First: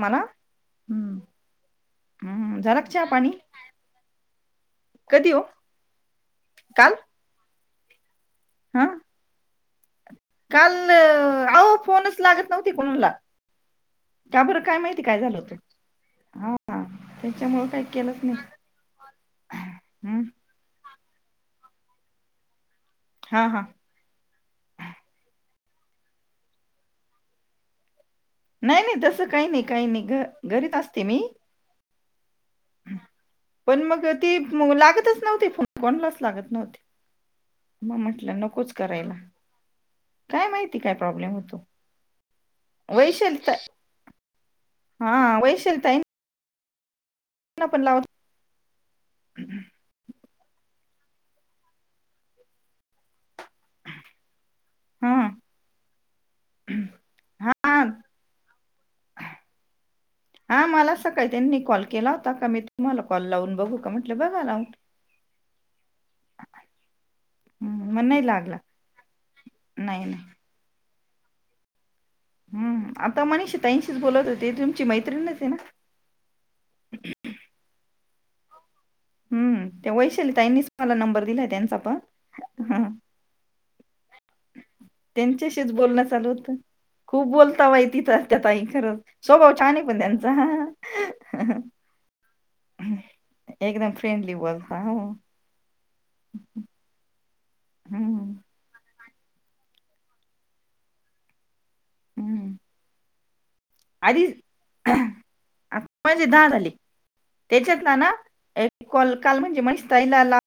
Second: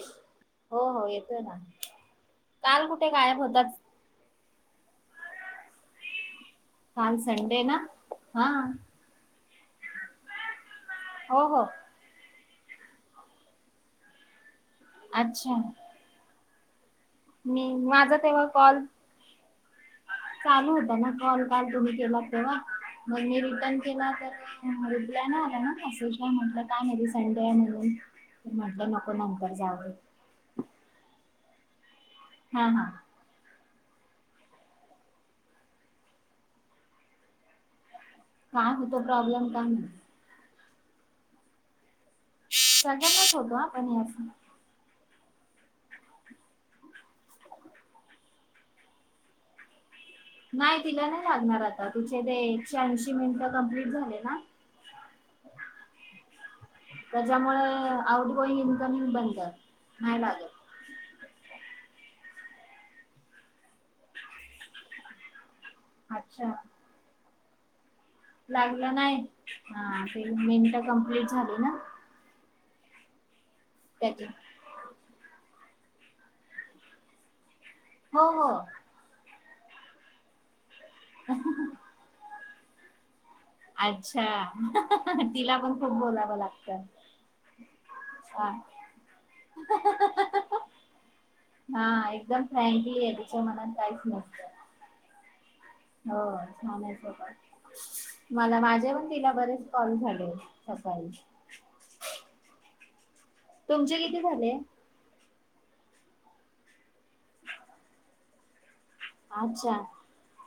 मला हो हो येतोय ना हम्म झाला काल का चहा कुठे पाणी गायब होतात. [unintelligible] कधी हो. काल संडे ना हा. काल हो हो अहो फोनच लागत नव्हते कोणला का बर काय माहिती काय झालं होत अच्छा होका. मी माझा तेव्हा कॉल हम्म चालू होता ना कॉल काल तुम्ही केला तेव्हा मग मी हा हा रिटर्न केला तर रिप्लाय नाही आला ना असं काय म्हटलं काय नाही बाई संडे आहे म्हणून. तर नाही म्हटलं नाही नको तस काही नंतर नाही जाऊ काही दे नाही घ घरीच असते मी. हा हा. पण मग ती लागतच नव्हते फोन कोणालाच लागत नव्हते मग म्हटलं काय नकोच होतो करायला प्रॉब्लेम काय माहित काय माहिती काय प्रॉब्लेम होतो. सगळ्यांनाच वैशालता होतो हां पण हे असं. हा वैशाली ताईं ना पण लाव नाही तिला नाही लागणार आता तिचे ते एकशे ऐंशी मिनिटं कमप्लीट झाले ना. हा [unintelligible] हा त्याच्यामुळं आउट गोइंग इन्कमिंग बंद. नाही हा लागत मलाच सकाळी त्यांनी कॉल केला होत का मी तुम्हाला कॉल लावून बघू का म्हटलं बघा लावून. अच्छा. हम्म. मग नाही लागला नाही हा नाही ते नाही मिनट कमप्लीट झाली ना. हम्म आता मनीष ताईंशीच त्याची बोलत होते तुमची मैत त्रिणच आहे ना. हो हो. हम्म ते वैशाली ताईंनीच मला नंबर दिलाय त्यांचा पण हं अच्छा तिला पण खूप बोलणं चालू बोलावं होतं लागतं. खूप बोलता बाय ती तर त्या हा ताई खरंच स्वभाव छान आहे पण त्यांचा हा हा एकदम फ्रँकली आहे तिच्या मनात एकदम काहीच फ्रेंडली नसतं बोलता. हो छानये हम्म स्वभाव मला माझे पण तिला बरेच कॉल झाले सकाळी. हम्म तुमचे किती आधी झाले? माझे दहा झाले त्याच्यात ना ना एक‌ कॉल काल म्हणजे अच्छा मनिषा ताईला ला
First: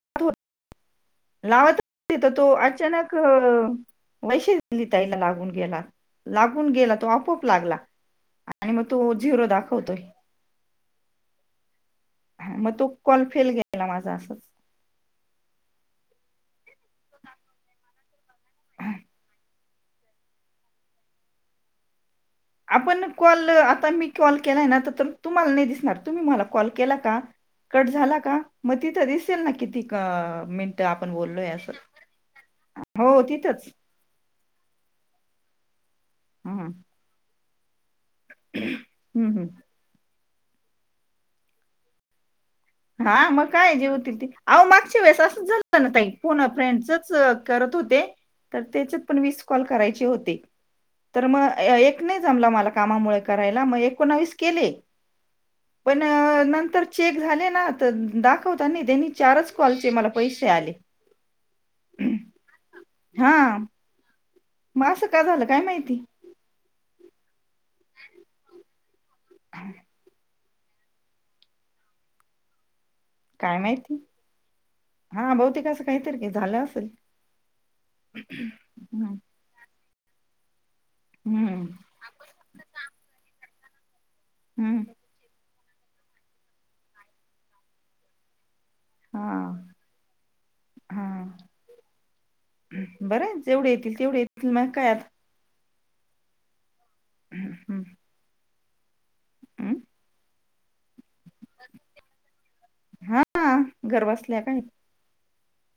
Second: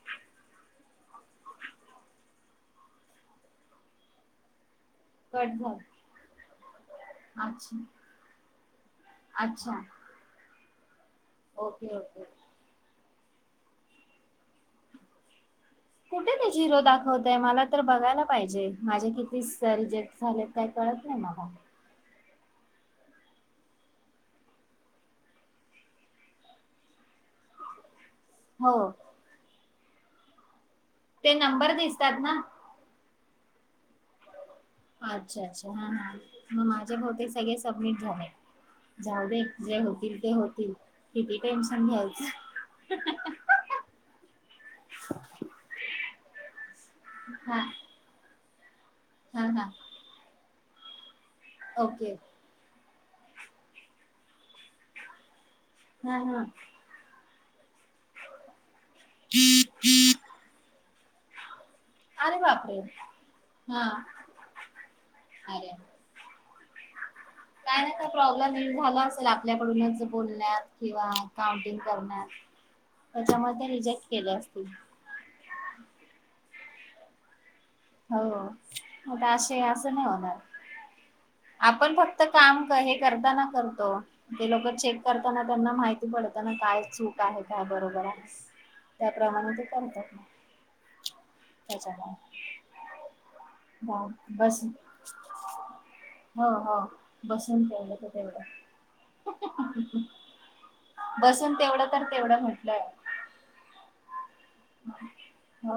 लावत होते तर तो अचानक वैशा लि ताईला कट लागून गेला झालं लागून गेला तो आपोआप लागला अच्छा आणि मग, तो झिरो अच्छा दाखवतोय. Okay okay. मग तो कॉल फेल गेला माझा असच. कुठे ते झिरो दाखवतंय मला तर बघायला पाहिजे माझे किती कॉल्स रिजेक्ट झालेत काय कळत नाही मला. आपण कॉल आता मी कॉल केलाय ना तर तुम्हाला नाही दिसणार. तुम्ही मला कॉल केला का? कट झाला का मग हो तिथं दिसेल ना किती अं मिन ट् तर आपण ते बोललोय नंबर असं दिसतात ना हो तिथंच अच्छा अच्छा! हा हा मग हं. माझे बहुतेक सगळे सबमिट झाले हं, जाऊ हं. दे जे होतील होतील किती टेन्शन घ्यायचं. हा मग काय जे होतील ते अहो मागच्या वेळेस असंच झालंत ना ताई फोन अ फ्रेंडचच हा करत होते तर त्याच्यात पण वीस हा कॉल हा करायचे होते. तर मग एक ओके नाही जमला मला कामामुळं करायला मग एकोणावीस केले. पण हा हा अ नंतर चेक झाले ना. दाखवता नाही त्यांनी चारच कॉलचे मला पैसे आले. आरे बापरे! हा मग असं का झालं? काय अरे माहिती. काय ना काय प्रॉब्लेम हे झाला असेल आपल्याकडूनच बोलण्यात किंवा काउंटिंग करण्यात त्याच्यामुळे काय ते माहिती रिजेक्ट केले असतील. हा बहुतेक असं काहीतरी क झालं असेल. हो हम्म म असे असं नाही होणार. हम्म आपण फक्त काम हे करताना करतो ते लोक हम्म. चेक करताना त्यांना माहिती पडत ना काय चूक आहे काय बरोबर आहे. त्याप्रमाणे ते हा करतात ना हा त्याच्या बरं आहे, जेवढे येतील तेवढे येतील बस मग काय आता हो हो हम्म बसून पलं तर तेवढं. हम्म. [inaudible] बसून तेवढं तर तेवढं म्हटलंय हा घर बसल्या काय हो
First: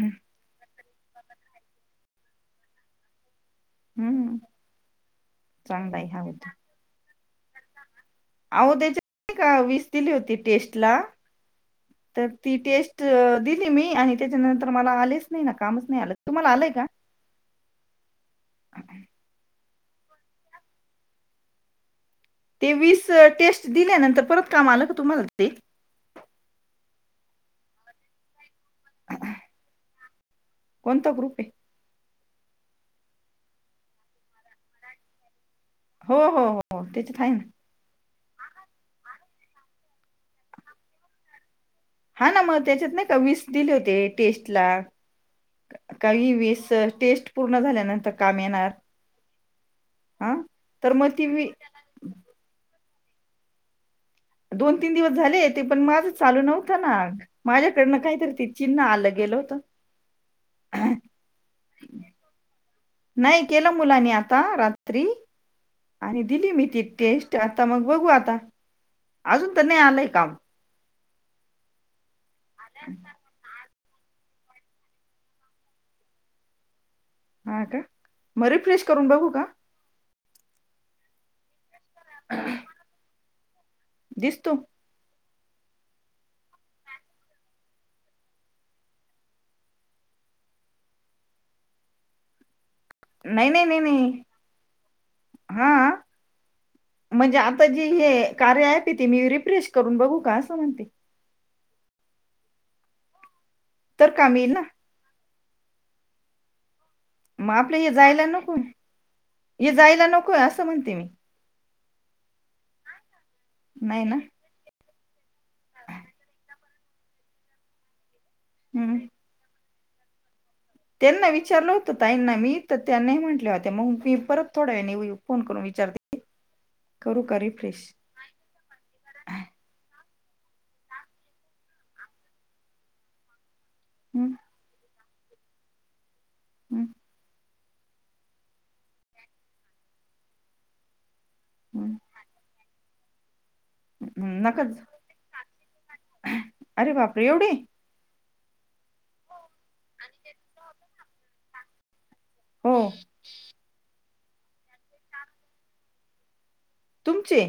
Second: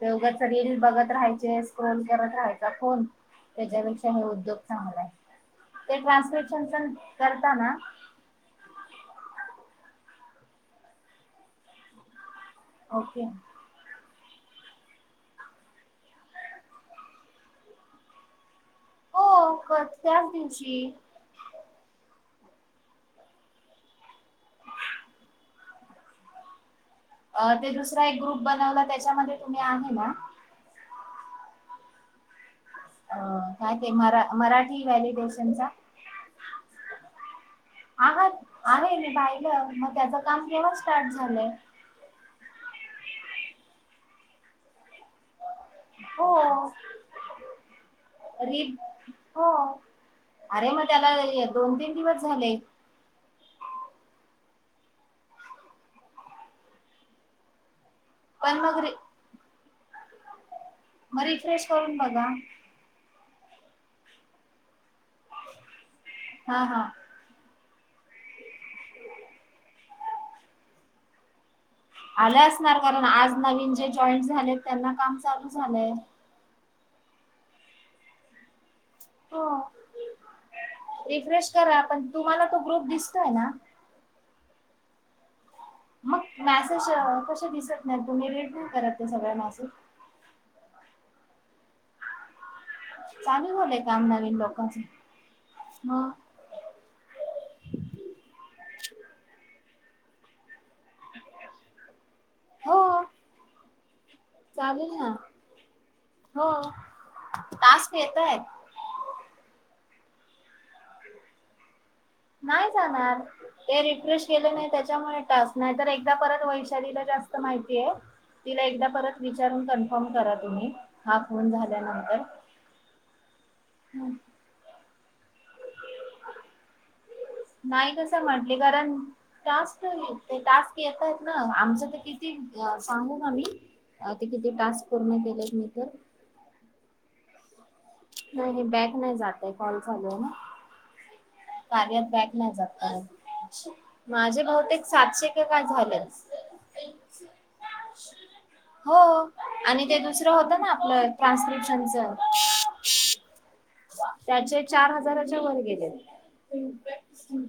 ते उघंचच रील बघत राहायचे स्क्रोल करत राहायचा फोन त्याच्यापेक्षा हे हम्म उद्योग चांगला आहे चांगला ते आहे हा होता ट्रान्स्क्रिप्शन च करता ना? अहो त्या्याच्या का वीस दिली होती टेस्ट ला तर ती टेस्ट ओके दिली मी आणि त्याच्या नंतर मला आलेच नाही ना कामच नाही आलं तुम्हाला आलंय का? हो त्याच दिवशी. ते वीस टेस्ट दिल्यानंतर परत काम आलं का तुम्हाला ते. अ ते दुसरा एक ग्रुप बनवला त्याच्यामध्ये तुम्ही आहे ना? कोणता ग्रुपे? काय ते म मराठी व्हॅलिडेशनचा. हो हो हो त्याच्यात आहे ना आहात आहे मी पाहिलं मग त्याचं काम केव्हा स्टार्ट झालंय. हा ना मग त्याच्यात ना का वस दिले होते टेस्टला काही हो वीस टेस्ट पूर्ण झाल्यानंतर काम येणार. रीप हो हा अरे मग तर ती त्याला वी- दोन तीन दिवस झाले. दोन तीन दिवस झाले ते पण माझ चालू नव्हतं ना माझ्या डं कायतरी ते पण मग चिन्ह आलं गेलं होतं. म रिफ्रेश करून बघा. नाही केलं मुलांनी आता रात्री आणि दिली हा मी ती हा टेस्ट आ मग बघू आता अजून तर नाही आलंय काम. आलं असणार कारण आज नवीन जे जॉईंट झाले त्यांना काम चालू झालंय. हा का मग रिफनिश करून बघू का हो रिफ्रेश करा पण तुम्हाला तो ग्रुप दिसतोय ना. दिसतो. मग मॅसेज कसे दिसत नाही तुम्ही रीड नाही करत ते सगळ मॅसेज. [unintelligible] नाही चालू नाही होते नाही काम नाही नवीन लोकांच. हा हा मग म्हणजे आता जी हे कार्य आहे पि ती मी रिप्रेस् करून बघू काय असं म्हणते. हो तर काम येईल चालेल ना. हो. मग आपल्या हे टास्क येत जायला आहेत नको जायला नकोय असं म्हणते मी. नाही जाणार ते नाही ना रिफ्रेश केलं नाही त्याच्या त्यामुळे टास्क नाही तर एकदा परत वैशालीला जास्त माहितीय तिला एकदा हम्म परत विचारून कन्फर्म करा. तुम्ही हा त्यांना फोन विचारलं होत झाल्यानंतर ताईना मी त त्यांनी म्हटल्या होते मग मी परत थोड्या फोन करून विचारते. करू का नाही रिफ्रेश कसं म्हटले कारण टास्क ते टास्क येत आहेत ना आमचं ते किती सांगू आम्ही ते किती टास्क पूर्ण केलंत मी तर हम्म. नाही बॅक नाही जात हाय कॉल चालू आहे ना, कार्यात बॅक नाही जात आहे [unintelligible] माझे नकाच बहुतेक सातशे की काय झालेच अरे बापरे एवढे [unintelligible] हो आणि ते दुसरं होत ना, आपलं ट्रान्स्क्रिप्शनच [unintelligible] हो त्याचे चार हजाराच्या वर गेलेत तुमचे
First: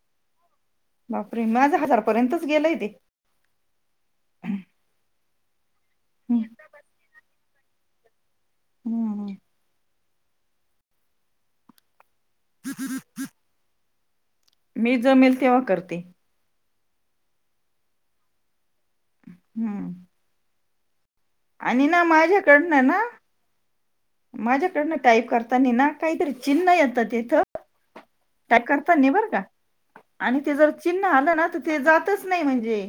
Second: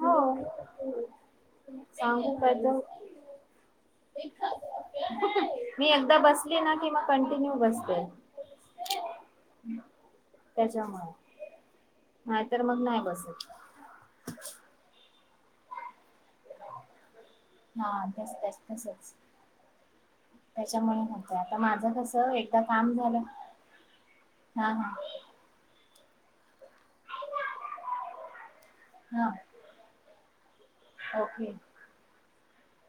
हो. बापरे माझ सांगू हजारपर्यंतच काय गेलंय तर ते. मी एकदा हम्म, बसली ना, कि म कंटिन्यू बसते ह. त्याच्यामुळे नाही तर मग नाही बसत. मी जमेल तेव्हा करते. हा तेच तेच तसं हम्म. त्याच्यामुळे ना, आणि ना, माझ्याकडनं ना, हा हा. माझ्याकडनं टाईप करता नि ना, काहीतरी चिन्ह, येतं तिथं त्या करतांनी हा बरं का आणि ते जर चिन्ह आलं ना, ओके. तिथ जातच नाही म्हणजे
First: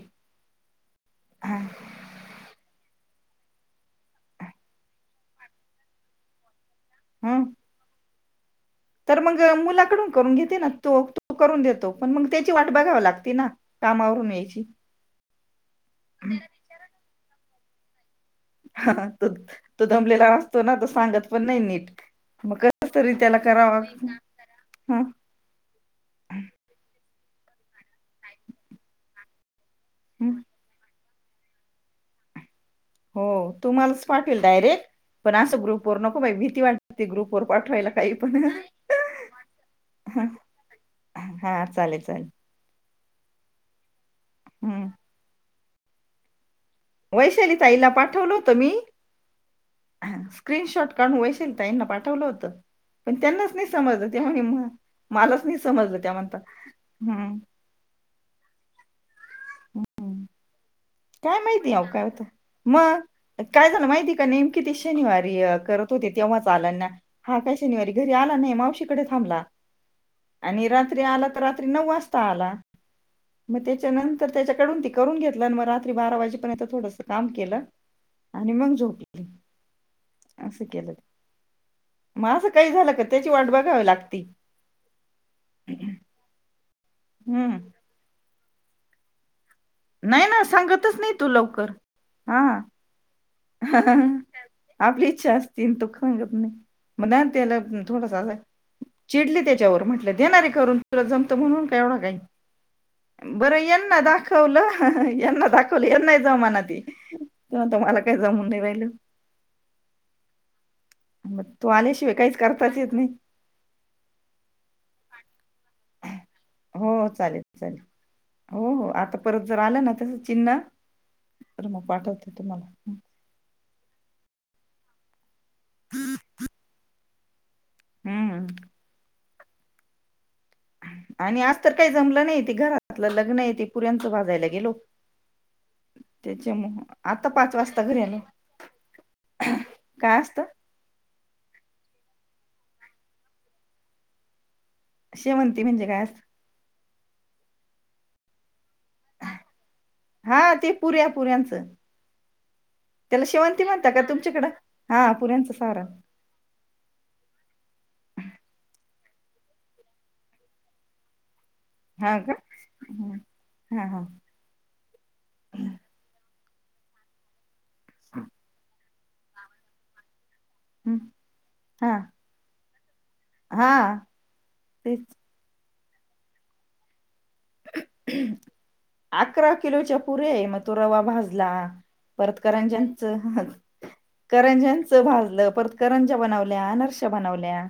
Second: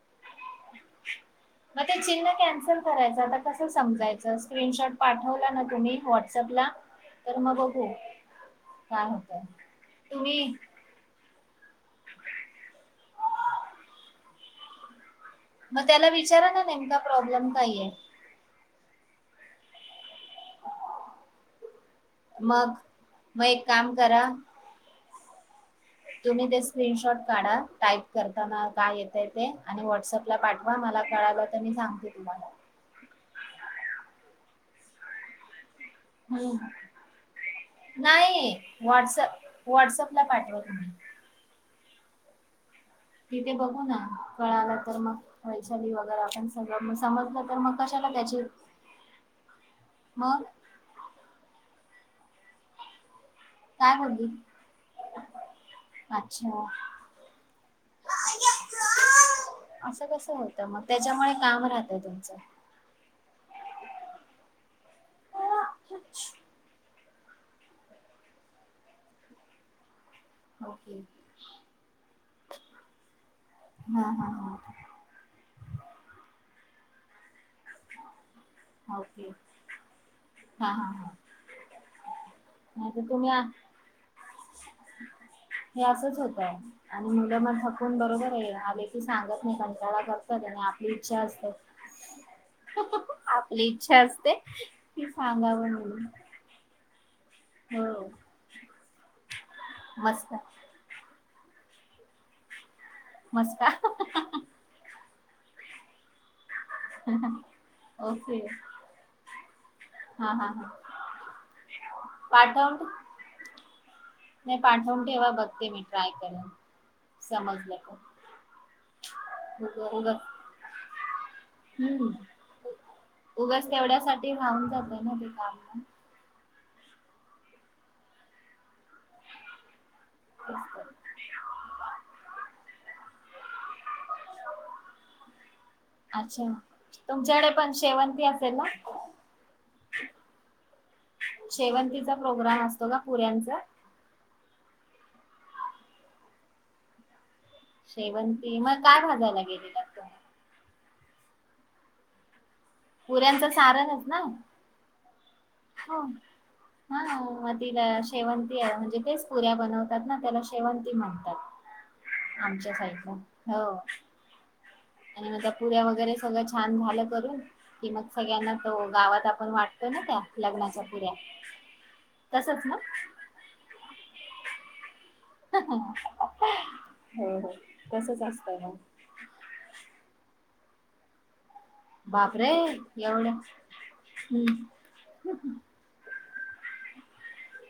मग ते चिन्ह, कॅन्सल करायचं आता कसं समजायचं स्क्रीनशॉट पाठवला ना, तुम्ही व्हॉट्सअपला तर हं म बघू काय तर होतंय. मग मुलाकडून करून तुम्ही घेते ना, तो तो तो करून देतो पण मग त्याची वाट बघावी लागती ना, कामावरून यायची मग त्याला विचारा ना, नेमका प्रॉब्लेम काही आहे. हा तु तु दम दमलेला असतो ना, सांगत पण नाही नीट मग कस तरी त्याला मग एक कराव काम करा हम तुम्ही ते स्क्रीनशॉट काढा टाईप करताना काय येतय ते आणि व्हॉटअपला पाठवा मला कळालं तर मी सांगते तुम्हाला हो तुम्हालाच पाठवेल डायरेक्ट पण असं ग्रुप वर नको बाई हम्म. भीती वाटते ग्रुप वर पाठवायला काही पण नाही व्हॉट्सअप व्हॉट्सअपला ह पाठवा तुम्ही. हा चालेल चालेल तिथे बघू ना कळाला हम्म तर मग वैशाली वगैरे आपण समजलं वैशाली तर मग कशाला त्याची हा मग स्क्रीनशॉट काढून वैशाली ताईंना पाठवलं होत पण त्यांनाच नाही काय समजत बोलली तेव्हा मलाच नाही समजलं त्या म्हणत हम्म अ [unintelligible] असं कसं होतं मग काय काम माहिती अव राहतय काय होत तुमचं मग काय झालं माहिती का नेमकी शनिवारी करत होती तेव्हाच आला हा काही शनिवारी घरी आला नाही मावशीकडे थांबला आणि ओके रात्री आला तर रात्री नऊ वाजता आला मग त्याच्या हा नंतर हा हा त्याच्याकडून ते करून घेतल म रात रात्री बारा वाजेपर्यंत थोडस काम केलं आणि मग झोपली ओके असं हा हा केलं हा मग असं काही झालं नाही का तर त्याची तुम्ही आ- वाट बघावी लागती हे असंच होतय आणि मुलं मग हम्म थकून बरोबर याला सांगत नाही कणटला नाही ना करतात आणि आपली सांगतच नाही इच्छा तू असते लवकर आपली हा इच्छा असते की आपली इच्छा असती सांगावं दुः म्हणून सांगत नाही म त्याला हो थोडासा चिडली त्याच्यावर म्हटलं मस्का देणारे करून तुला ज म्हणून का एवढं काही बरं मस्का येल ना दाखवलं यांना दाखवलं यांना जामाना ती त मला काही जाऊन ओके नाही राहिल हा हा हा मग तू आल्याशिवाय काहीच पाठवून करताच येत नाही नाही पाठवून ठेवा बघते मी ट्राय कर हो हो चालेल समजलं चालेल हो हो आता परत जर आलं ना उग त्याच उगच चिन्ह तर मग हम्म पाठवते तुम्हाला उगस तेवढ्या सा लाऊन जातय ना ते काम हम्म तेच तर. आणि आज तर काही जमलं नाही त घरातलं लग्न य ते पुऱ्यांच वाजायला गेलो अच्छा त्याच्यामु आता तुमच्याकडे पाच पण वाजता घरी आलं शेवंती असेल ना काय असत शेवंतीचा प्रोग्राम असतो का पुऱ्यांचा शेवंती म्हणजे कायस शेवंती मग काय भाजायला गेलेलातु हा ते पुऱ्या पुऱ्यांचं त्याला पुऱ्यांचं शेवंती म्हणता का सारणच ना तुमच्याकडं हा पुऱ्यांचं सारण हो म तिला शेवंती म्हणजे तेच पुऱ्या बनवतात ना त्याला शेवंती हा का म्हणतात आमच्या साई हो हं, हा हा आणि म पुड्या वगैरे सगळ छान झालं करून कि मग सगळ्यांना तो गावात आपण वाटतोय ना त्या लग्नाच्या हं, पुऱ्या हा तसच ना ते ह अकरा किलोच्या पुरे आहे मग तो रवा भाजला बापरे परतकरंज्यांच एवढं हम्म करंजांच भाजलं परतकरंजा बनवलं आणि अनारसे बनवल्या.